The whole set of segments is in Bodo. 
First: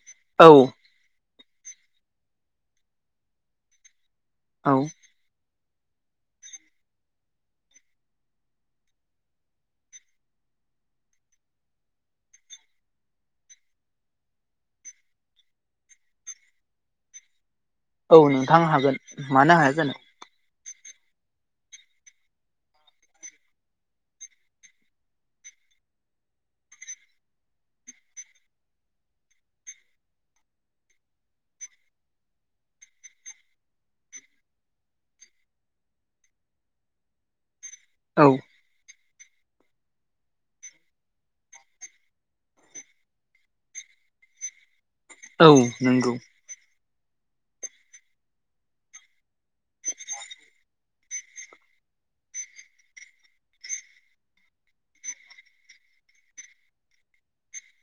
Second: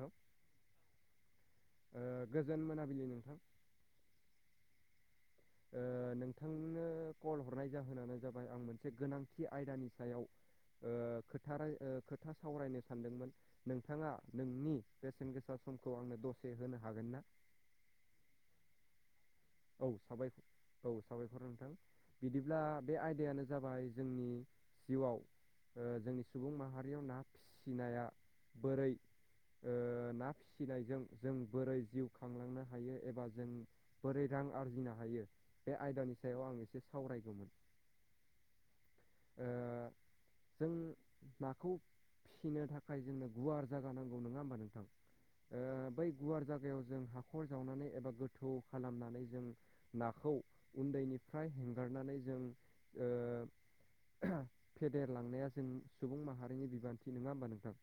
औ औ ओ गोजोन मोनाबिलि नोंथां। औ ओ नोंथांनो कल हरनाय जाहोनानो जाबाय आं मोनसे गोनांथि आयदानि सायाव ओ खोथा राय ओ खोथा सावरायनो सानदोंमोन नोंथाङा नोंनि बेसेन गोसा समखौ आंनो दसे होनो हागोन ना? औ नोंथां हागोन मानो हाया जानो। साबाय औ साबायखर नोंथां। बिदिब्ला बे आयदायानो जाबाय जोंनि जिउआव ओ जोंनि सुबुं माहारियाव ना फिसिनाया बोरै ओ ना फिसिनायजों जों बोरै जिउ खांलांनो हायो एबा जों बोरै रां आरजिनो हायो बे आयदानि सायाव आं एसे सावरायगौमोन। औ ओ जों नाखौ फिसिनो थाखाय जोंनो गुवार जागा नांगौ नङा होमबा नोंथां? औ ओ बै नंगौ गुवार जायगायाव जों हाखर जावनानै एबा गोथौ खालामनानै जों नाखौ उन्दैनिफ्राय हेंगारनानै जों ओ फेदेरलांनाया जों सुबुं माहारिनि बिबान्थि नङा होमबा नोंथां?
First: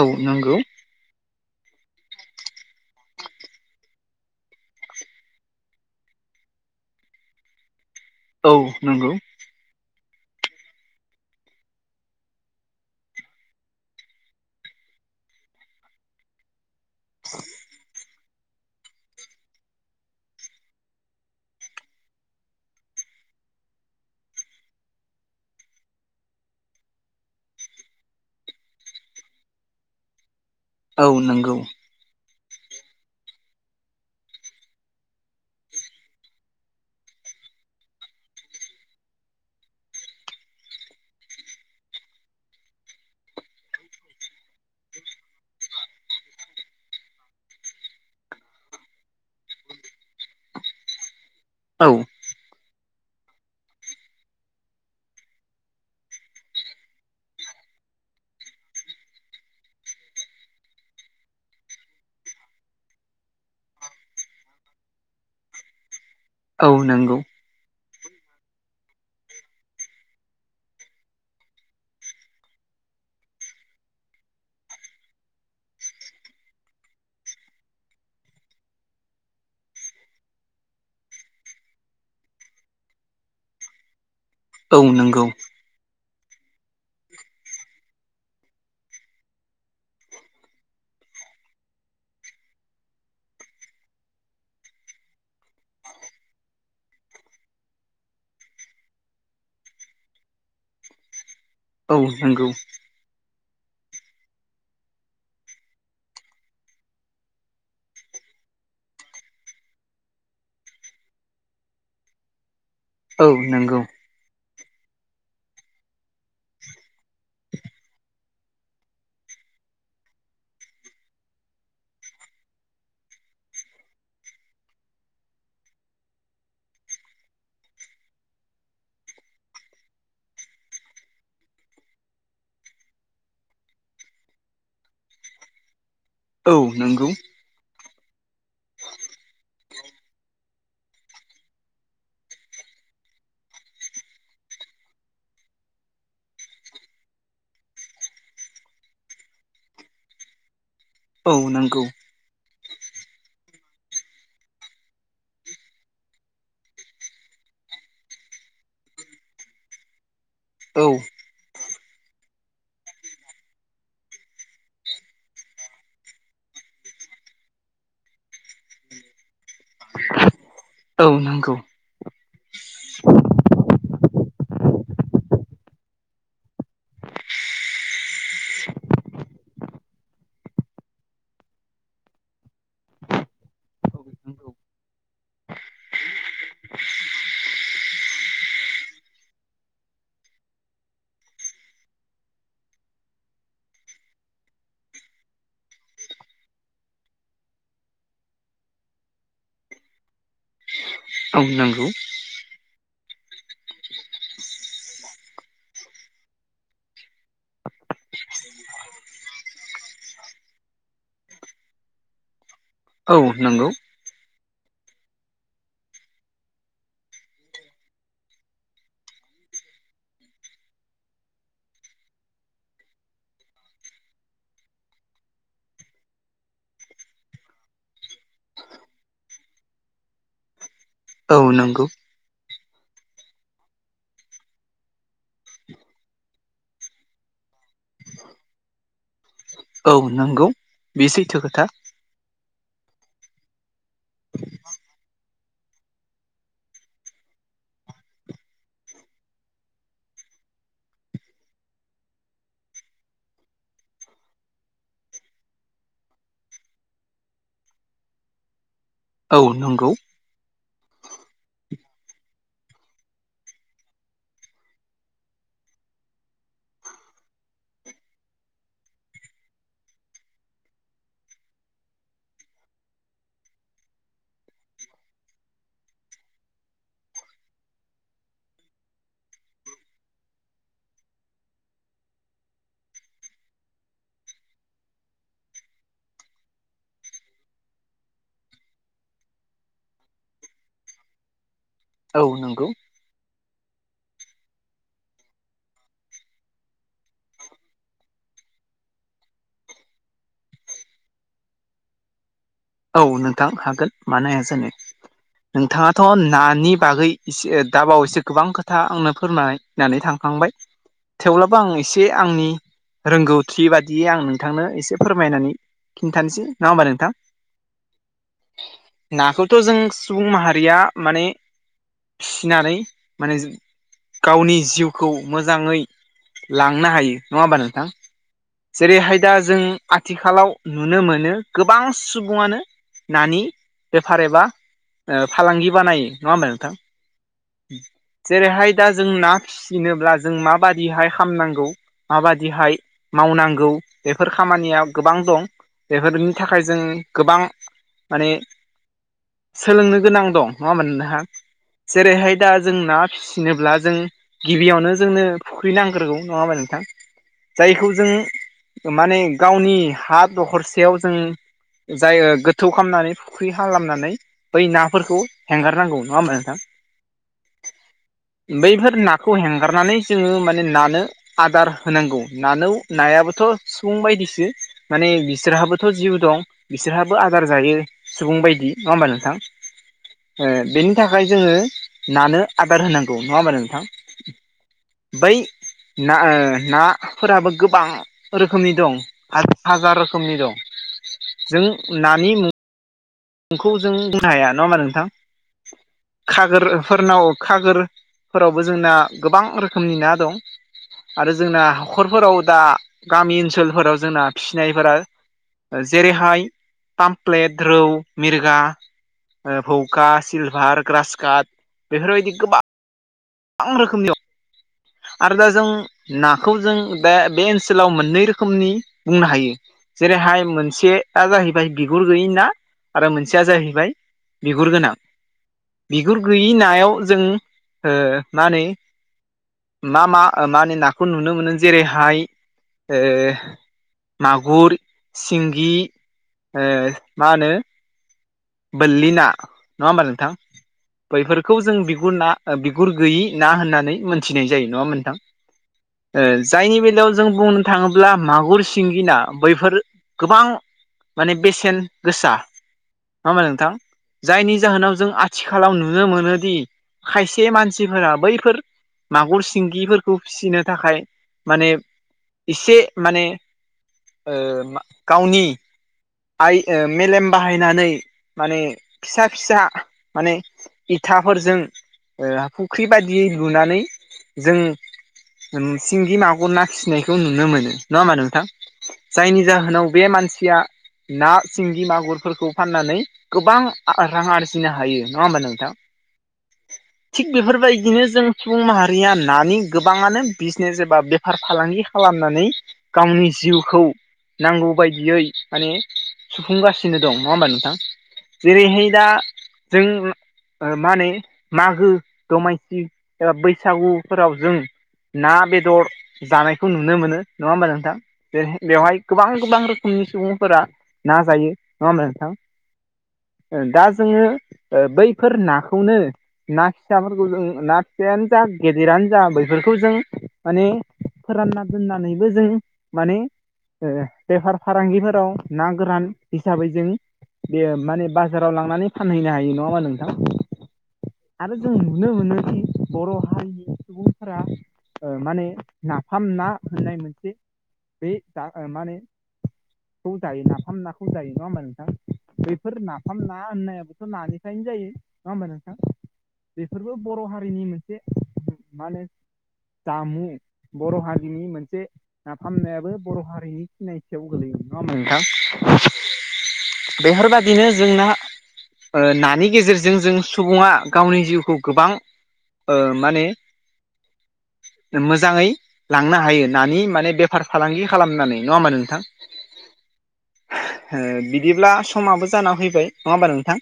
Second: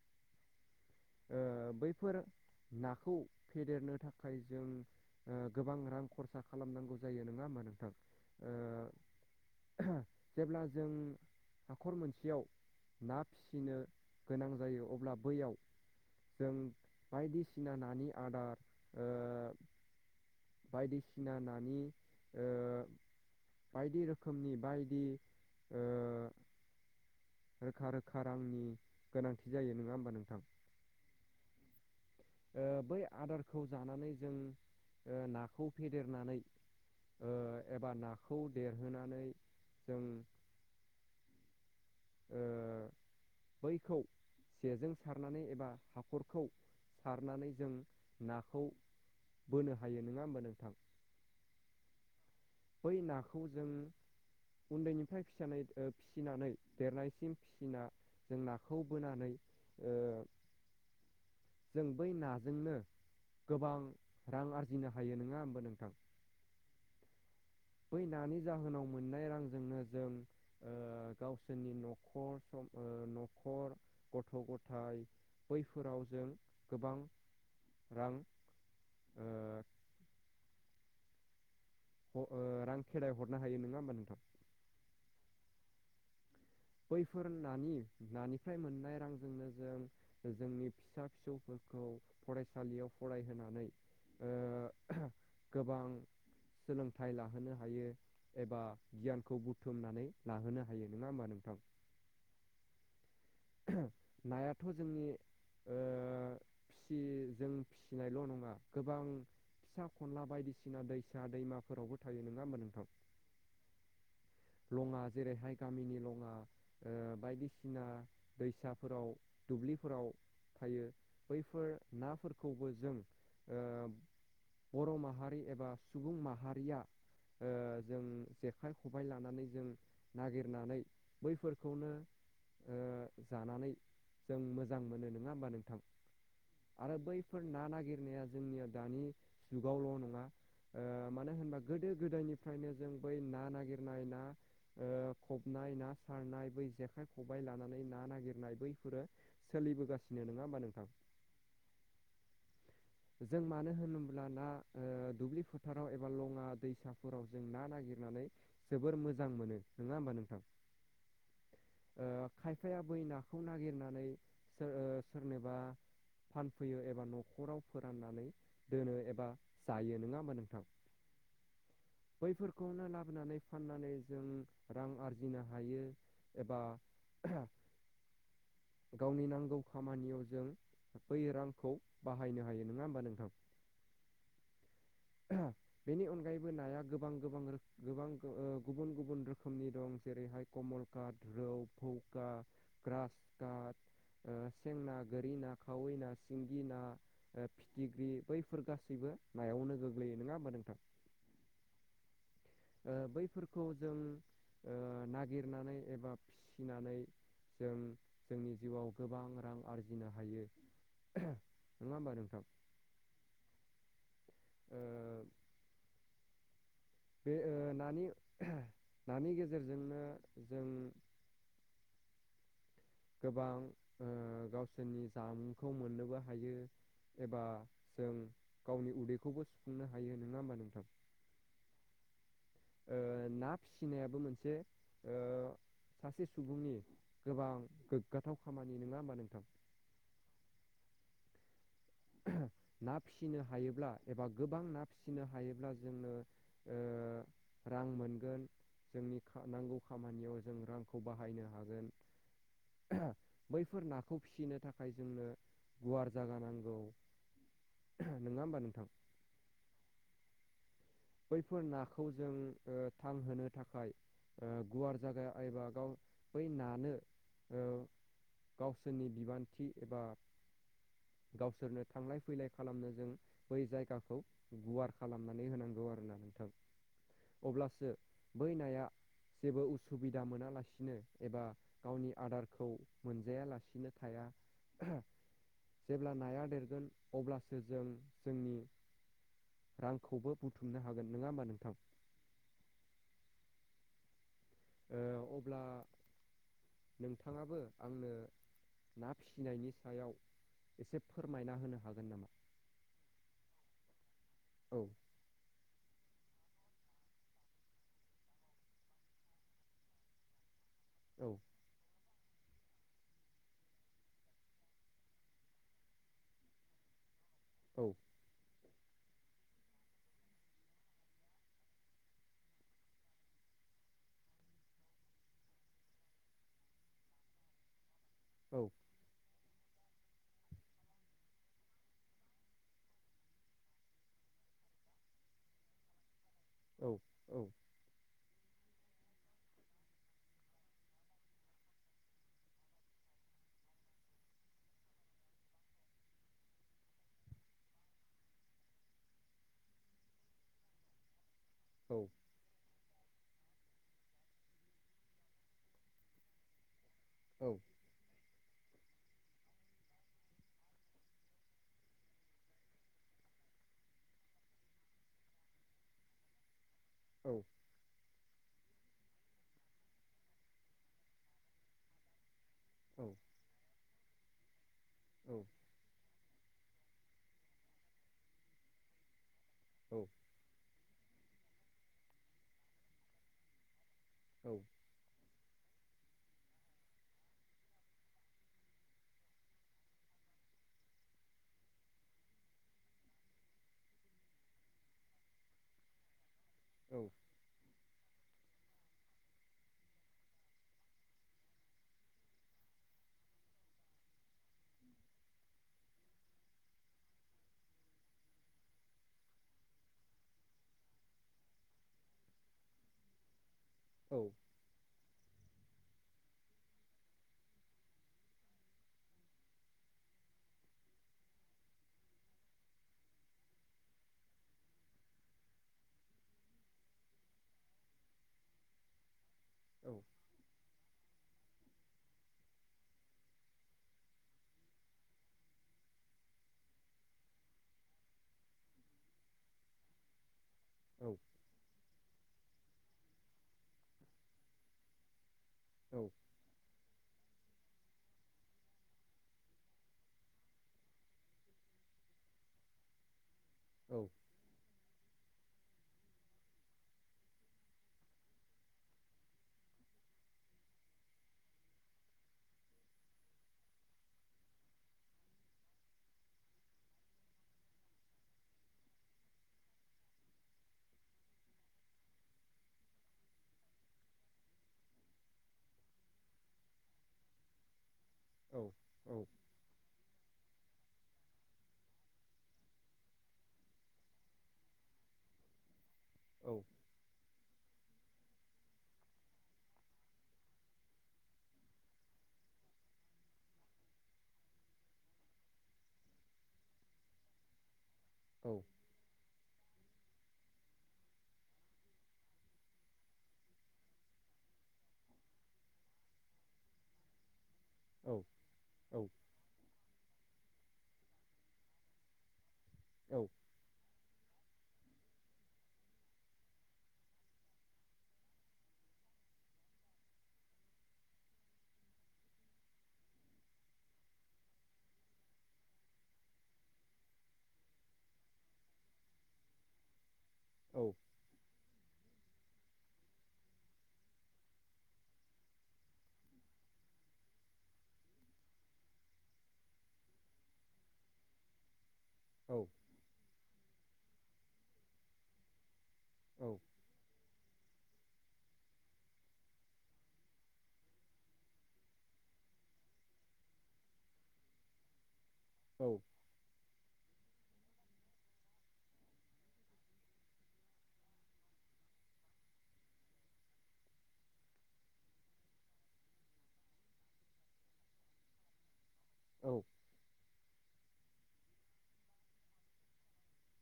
औ नोंगौ ओ बैफोर नाखौ फेदेरनो थाखाय जों ओ गोबां रां खरसा खालामनांगौ जायो नङा होमा नोंथां? ओ औ नंगौ जेब्ला जों हाखर मोनसेयाव ना फिसिनो गोनां जायो अब्ला बैयाव जों बायदिसिना नानि आदार ओ बायदिसिना नानि ओ बायदि रोखोमनि बायदि ओ रोखा रोखा रांनि गोनांथि जायो नङा होमबा नोंथां? औ नंगौ ओ बै आदारखौ जानानै जों ओ नाखौ फेदेरनानै ओ एबा नाखौ देरहोनानै जों ओ बैखौ जेजों सारनानै एबा हाखरखौ सारनानै जों नाखौ बोनो हायो नङा होमबा नोंथां औ बै नाखौ जों उन्दैनिफ्राय फिसानाय ओ फिसिनानै देरनायसिम फिसिना जों नाखौ बोनानै ओ जों बै नाजोंनो गोबां रां आरजिनो हायो नङा होमबो नोंथां? औ नंगौ फै नानि जाहोनाव मोननाय रांजोंनो जों ओ गावसोरनि न'खर सम न'खर गथ' गथाइ बैफोराव जों गोबां रां ओ अ ओ रां खेराय हरनो हायो नङा होमबा नोंथां? औ नंगौ बैफोर नानि नानिफ्राय मोननाय रांजोंनो जों जोंनि फिसा फिसौफोरखौ फरायसालियाव फरायहोनानै ओ गोबां सोलोंथाइ लाहोनो हायो एबा गियानखौ बुथुमनानै लाहोनो हायो नङा होमबा नोंथां? औ नंगौ नायाथ' जोंनि ओ दि जों फिसिनायल' नङा गोबां फिसा खनला बायदिसिना दैसा दैमाफोरावबो थायो नङा होमबा नोंथां औ नंगौ लङा जेरैहाय गामिनि लङा ओ बायदिसिना दैसाफोराव दुब्लिफोराव थायो बैफोर नाफोरखौबो जों ओ बर' माहारि एबा सुबुं माहारिया ओ जों जेखाइ खबबाय लानानै जों नागिरनानै बैफोरखौनो ओ जानानै जों मोजां मोनो नङा होमबा नोंथां औ आरो नंगौ बै फोर ना नागिरनाया जोंनिया दानि जुगावल' नङा ओ मानो होनबा गोदो गोदायनिफ्रायनो जों बै ना नागिरनाय ना ओ खबनाय ना सारनाय बै जेखाइ खबाइ लानानै ना नागिरनाय बैफोरो सोलिबोगासिनो नङा होमबा नोंथां औ नंगौ जों मानो होनोब्ल ना दुब्लि फोथाराव एबा लङा दैसा फोराव जों ना नागिरनानै जोबोर मोजां मोनो नङा होमबा नोंथां औ खायफाया बै नाखौ नागिरनानै सोरनिबा फानफैयो एबा न'खराव फोराननानै दोनो एबा जायो नोङा होमबा नोंथां औ नंगौ बैफोरखौनो लाबोनानै फाननानै जों रां आरजिनो हायो एबा गावनि नांगौ खामानियाव जों बै रांखौ बाहायनो हायो नङा होमबा नोंथां [inaudible] [unintelligible] बेनि अनगायैबो नाया गोबां गोबां गुबुन गुबुन रोखोमनि दं जेरैहाय कमलकाट रौ फौका ग्रास काट सेंना गारि ना खावै ना सिंगि ना फिथिग्रि बैफोर गासैबो नायावनो गोग्लैयो नङा होमबा नोंथां नोंगौ ओ बैफोरखौ जों ओ नागिरनानै एबा फिनानै जों जोंनि जिउआव गोबां रां आरजिनो हायो नङा होमबा नोंथां औ नंगौ ओ बे नानि नानि गेजेरजोंनो जों गोबां ओ गावसोरनि जामुंखौ मोननोबो हायो एबा जों गावनि उदैखौबो सुफुंनो हायो नङा होमबा नोंथां औ नोंगौ ना फिसिनायाबो मोनसे ओ सासे सुबुंनि गोबां गोग्गाथाव खामानि नङा होमबा नोंथां औ नंगौ बे सैथो खोथा ना फिसिनो हायोब्ला एबा गोबां ना फिसिनो हायोब्ला जोंनो ओ रां मोनगोन जोंनि नांगौ खामानियाव जों रांखौ बाहायनो हागोन बैफोर नाखौ फिसिनो थाखाय जोंनो गुवार जागा नांगौ नङा होमबा नोंथां औ नंगौ बैफोर नाखौ जों थांहोनो थाखाय ओ गुवार जागा एबा गाव बै नानो ओ गावसोरनि बिबान्थि एबा गावसोरनो थांलाय फैलाय खालामनो जों बै जायगाखौ गुवार खालामनानै होनांगौ आरोना नोंथां अब्लासो बै नाया जेबो उसुबिदा मोनालासिनो एबा गावनि आदारखौ मोनजायालासिनो थाया जेब्ला नाया देरगोन अब्लासो जों जोंनि रांखौबो बुथुमनो हागोन नङा होमबा नोंथां औ नंगौ ओ अब्ला नोंथाङाबो आंनो ना फिसिनायनि सायाव एसे फोर मायना होनो हागोन नामा औ नोंथां हागोन मानो हाया जानो औ नोंथाङाथ नानि बागै एसे दाबाव एसे गोबां खोथा आंनो फोरमायनानै थांखांबाय [inaudible] थेवब्लाबो आं एसे आंनि रोंगौथि बादियै आं नोंथांनो एसे फोरमायनानै खिन्थानोसै नङा होमबा नोंथां औ नाखौथ' जों सुबुं माहारिया माने फिसिनानै माने गावनि जिउखौ मोजाङै लांनो हायो नङा होमबा नोंथां औ जेरैहाय दा जों आथिखालाव नुनो मोनो गोबां सु सुबुङानो नानि बेफार एबा फालांगि बानायो नङा होनबा नोंथां औ औ जेरैहाय दा जों ना फिसिनोब्ला जों माबादिहाय हामनांगौ माबादिहाय मावनांगौ बेफोर खामानिया गोबां दं बेफोरनि थाखाय जों गोबां माने सोलोंनो गोनां दं नङा [unintelligible] औ जेरैहाय दा जों ना फिसिनोब्ला जों गिबियावनो जोंनो फुख्रै नांग्रोगौ नङा होमबा नोंथां औ जायखौ जों माने गावनि हा दखरसेयाव जों जाय ओ गोथौ खालामनानै फुख्रि खालामनानै बै नाफोरखौ हेंगारनांगौ नङा होमबा नोंथां औ बैफोर नाखौ हेंगारनानै जोङो माने नानो आदार होनांगौ नानो औ नायाबोथ' सुबुं बायदिसो माने बिसोरहाबोथ' जिउ दं बिसोरहाबो आदार जायो सुबुं बायदि नङा होमबा नोंथां औ ओ बेनि थाखाय जोङो नानो आदार होनांगौ नङा होमबा नोंथां औ बै ना ओ नाफोराबो गोबां रोखोमनि दं हाजार रोखोमनि दं जों नानि मुं नोंखौ जों बुंनो हाया नङा होनबा नोंथां खागोरफोरनाव खागोरफोरावबो जोंना गोबां रोखोमनि ना दं आरो जोंना हाखरफोराव दा गामि ओनसोलफोराव जोंना फिसिनायफोरा जेरैहाय तामफ्लेट रौ मिरगा फौखा सिलभार ग्रासकाट बेफोरबायदि गोबां गोबां रोखोमनि औ आरो दा जों नाखौ जों दा बे ओनसोलाव मोननै रोखोमनि बुंनो हायो जेरैहाय मोनसेया जाहैबाय बिगुर गैयि ना आरो मोनसेया जाहैबाय बिगुर गोनां बिगुर गैयि नायाव जों ओ मा होनो मा मा मा होनो नाखौ नुनो मोनो जेरैहाय ओ मागुर सिंगि ओ मा होनो बोरलि ना नङा होमबा नोंथां बैफोरखौ जों बिगुर ना बिगुर गैयि ना होननानै मोनथिनाय जायो नङा होनबा नोंथां औ ओ जायनि बेलायाव जों बुंनो थाङोब्ला मागुर सिंगि ना बैफोर गोबां माने बेसेन गोसा नङा होनबा नोंथां औ जायनि जाहोनाव जों आथिखालाव नुनो मोनोदि खायसे मानसिफोरा बैफोर मागुर सिंगिफोरखौ फिसिनो थाखाय माने एसे माने ओ गावनि आइ मेलेम बाहायनानै माने फिसा फिसा माने इथाफोरजों फुख्रि बायदियै लुनानै जों सिंगि मागुर ना फिसिनायखौ नुनो मोनो नङा मा नों औ जायनि जाहोनाव बे मानसिया ना सिंगि मागुरफोरखौ फाननानै गोबां रां आरजिनो हायो नङा होमबा नोंथां औ थिग बेफोरबायदिनो जों सुबुं माहारिया नानि गोबाङानो बिजनेस एबा बेफार फालांगि खालामनानै गावनि जिउखौ नांगौ बायदियै माने सुफुंगासिनो दं नङा होमबा नोंथां जेरैहाय दा जों मा होनो मागो दमासि एबा बैसागुफोराव जों ना बेदर जानायखौ नुनो मोनो नङा होमबा जों थ बेवहाय गोबां गोबां रोखोमनि सुबुंफोरा ना जायो नङा होमब्ला नोंथां औ दा जोङो बैफोर नाखौनो ना फिसाफोरखौ जों ना फिायानो जा गेदेरानो जा बैफोरखौ जों माने फोरानना दोननानैबो जों माने बेफार फालांगिफोराव ना गोरान हिसाबै जों बेयो माने बाजाराव लांनानै फानहैनो हायो नङामा नोंथां औ आरो जों मोनो मोन बर' हारिनि सुबुंफोरा माने नाफाम ना होननाय मोनसे बे द मानेखौ जायो नाफाम नाखौ जायो नङा होमा नोंथां बैफोर नाफाम ना होननायाबोथ' नानिफ्रायनो जायो नङा होमबा नोंथां औ बेफोरबो बर' हारिनि मोनसे मा होनो जामुं बर' हारिनि मोनसे नाफामनायाबो बर' हारिनि सिनायथियाव गोलैयोमोन नङा नोंथां औ बेफोरबायादिनो जोंना नानि गेजेरजों जों सुबुङा गावनि जिउखौ गोबां माने मोजाङै लांनो हायो नानि माने बेफार फालांगि खालामनानै नङा होनबा नोंथां औ बिदिब्ला समाबो जाना फैबाय नङा होमबा नोंथां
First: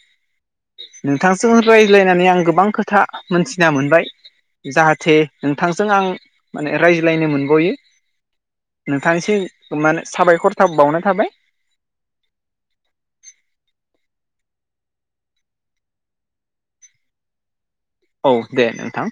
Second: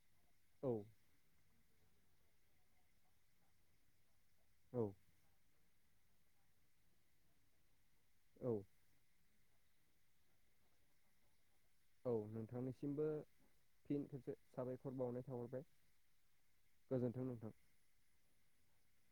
औ नोंथांजों रायज्लायनानै आं गोबां खोथा मोनथिना मोनबाय जाहाथे नोंथांजों आं माने रायज्लायनो मोनबावयो औ नोंथां एसे मान साबायखर थ बावनाय थाबाय औ नोंथांनिसिमबो फिन खसे साबायखर बावनाय थाहरबाय गोजोन्थों नोंथां औ दे नोंथां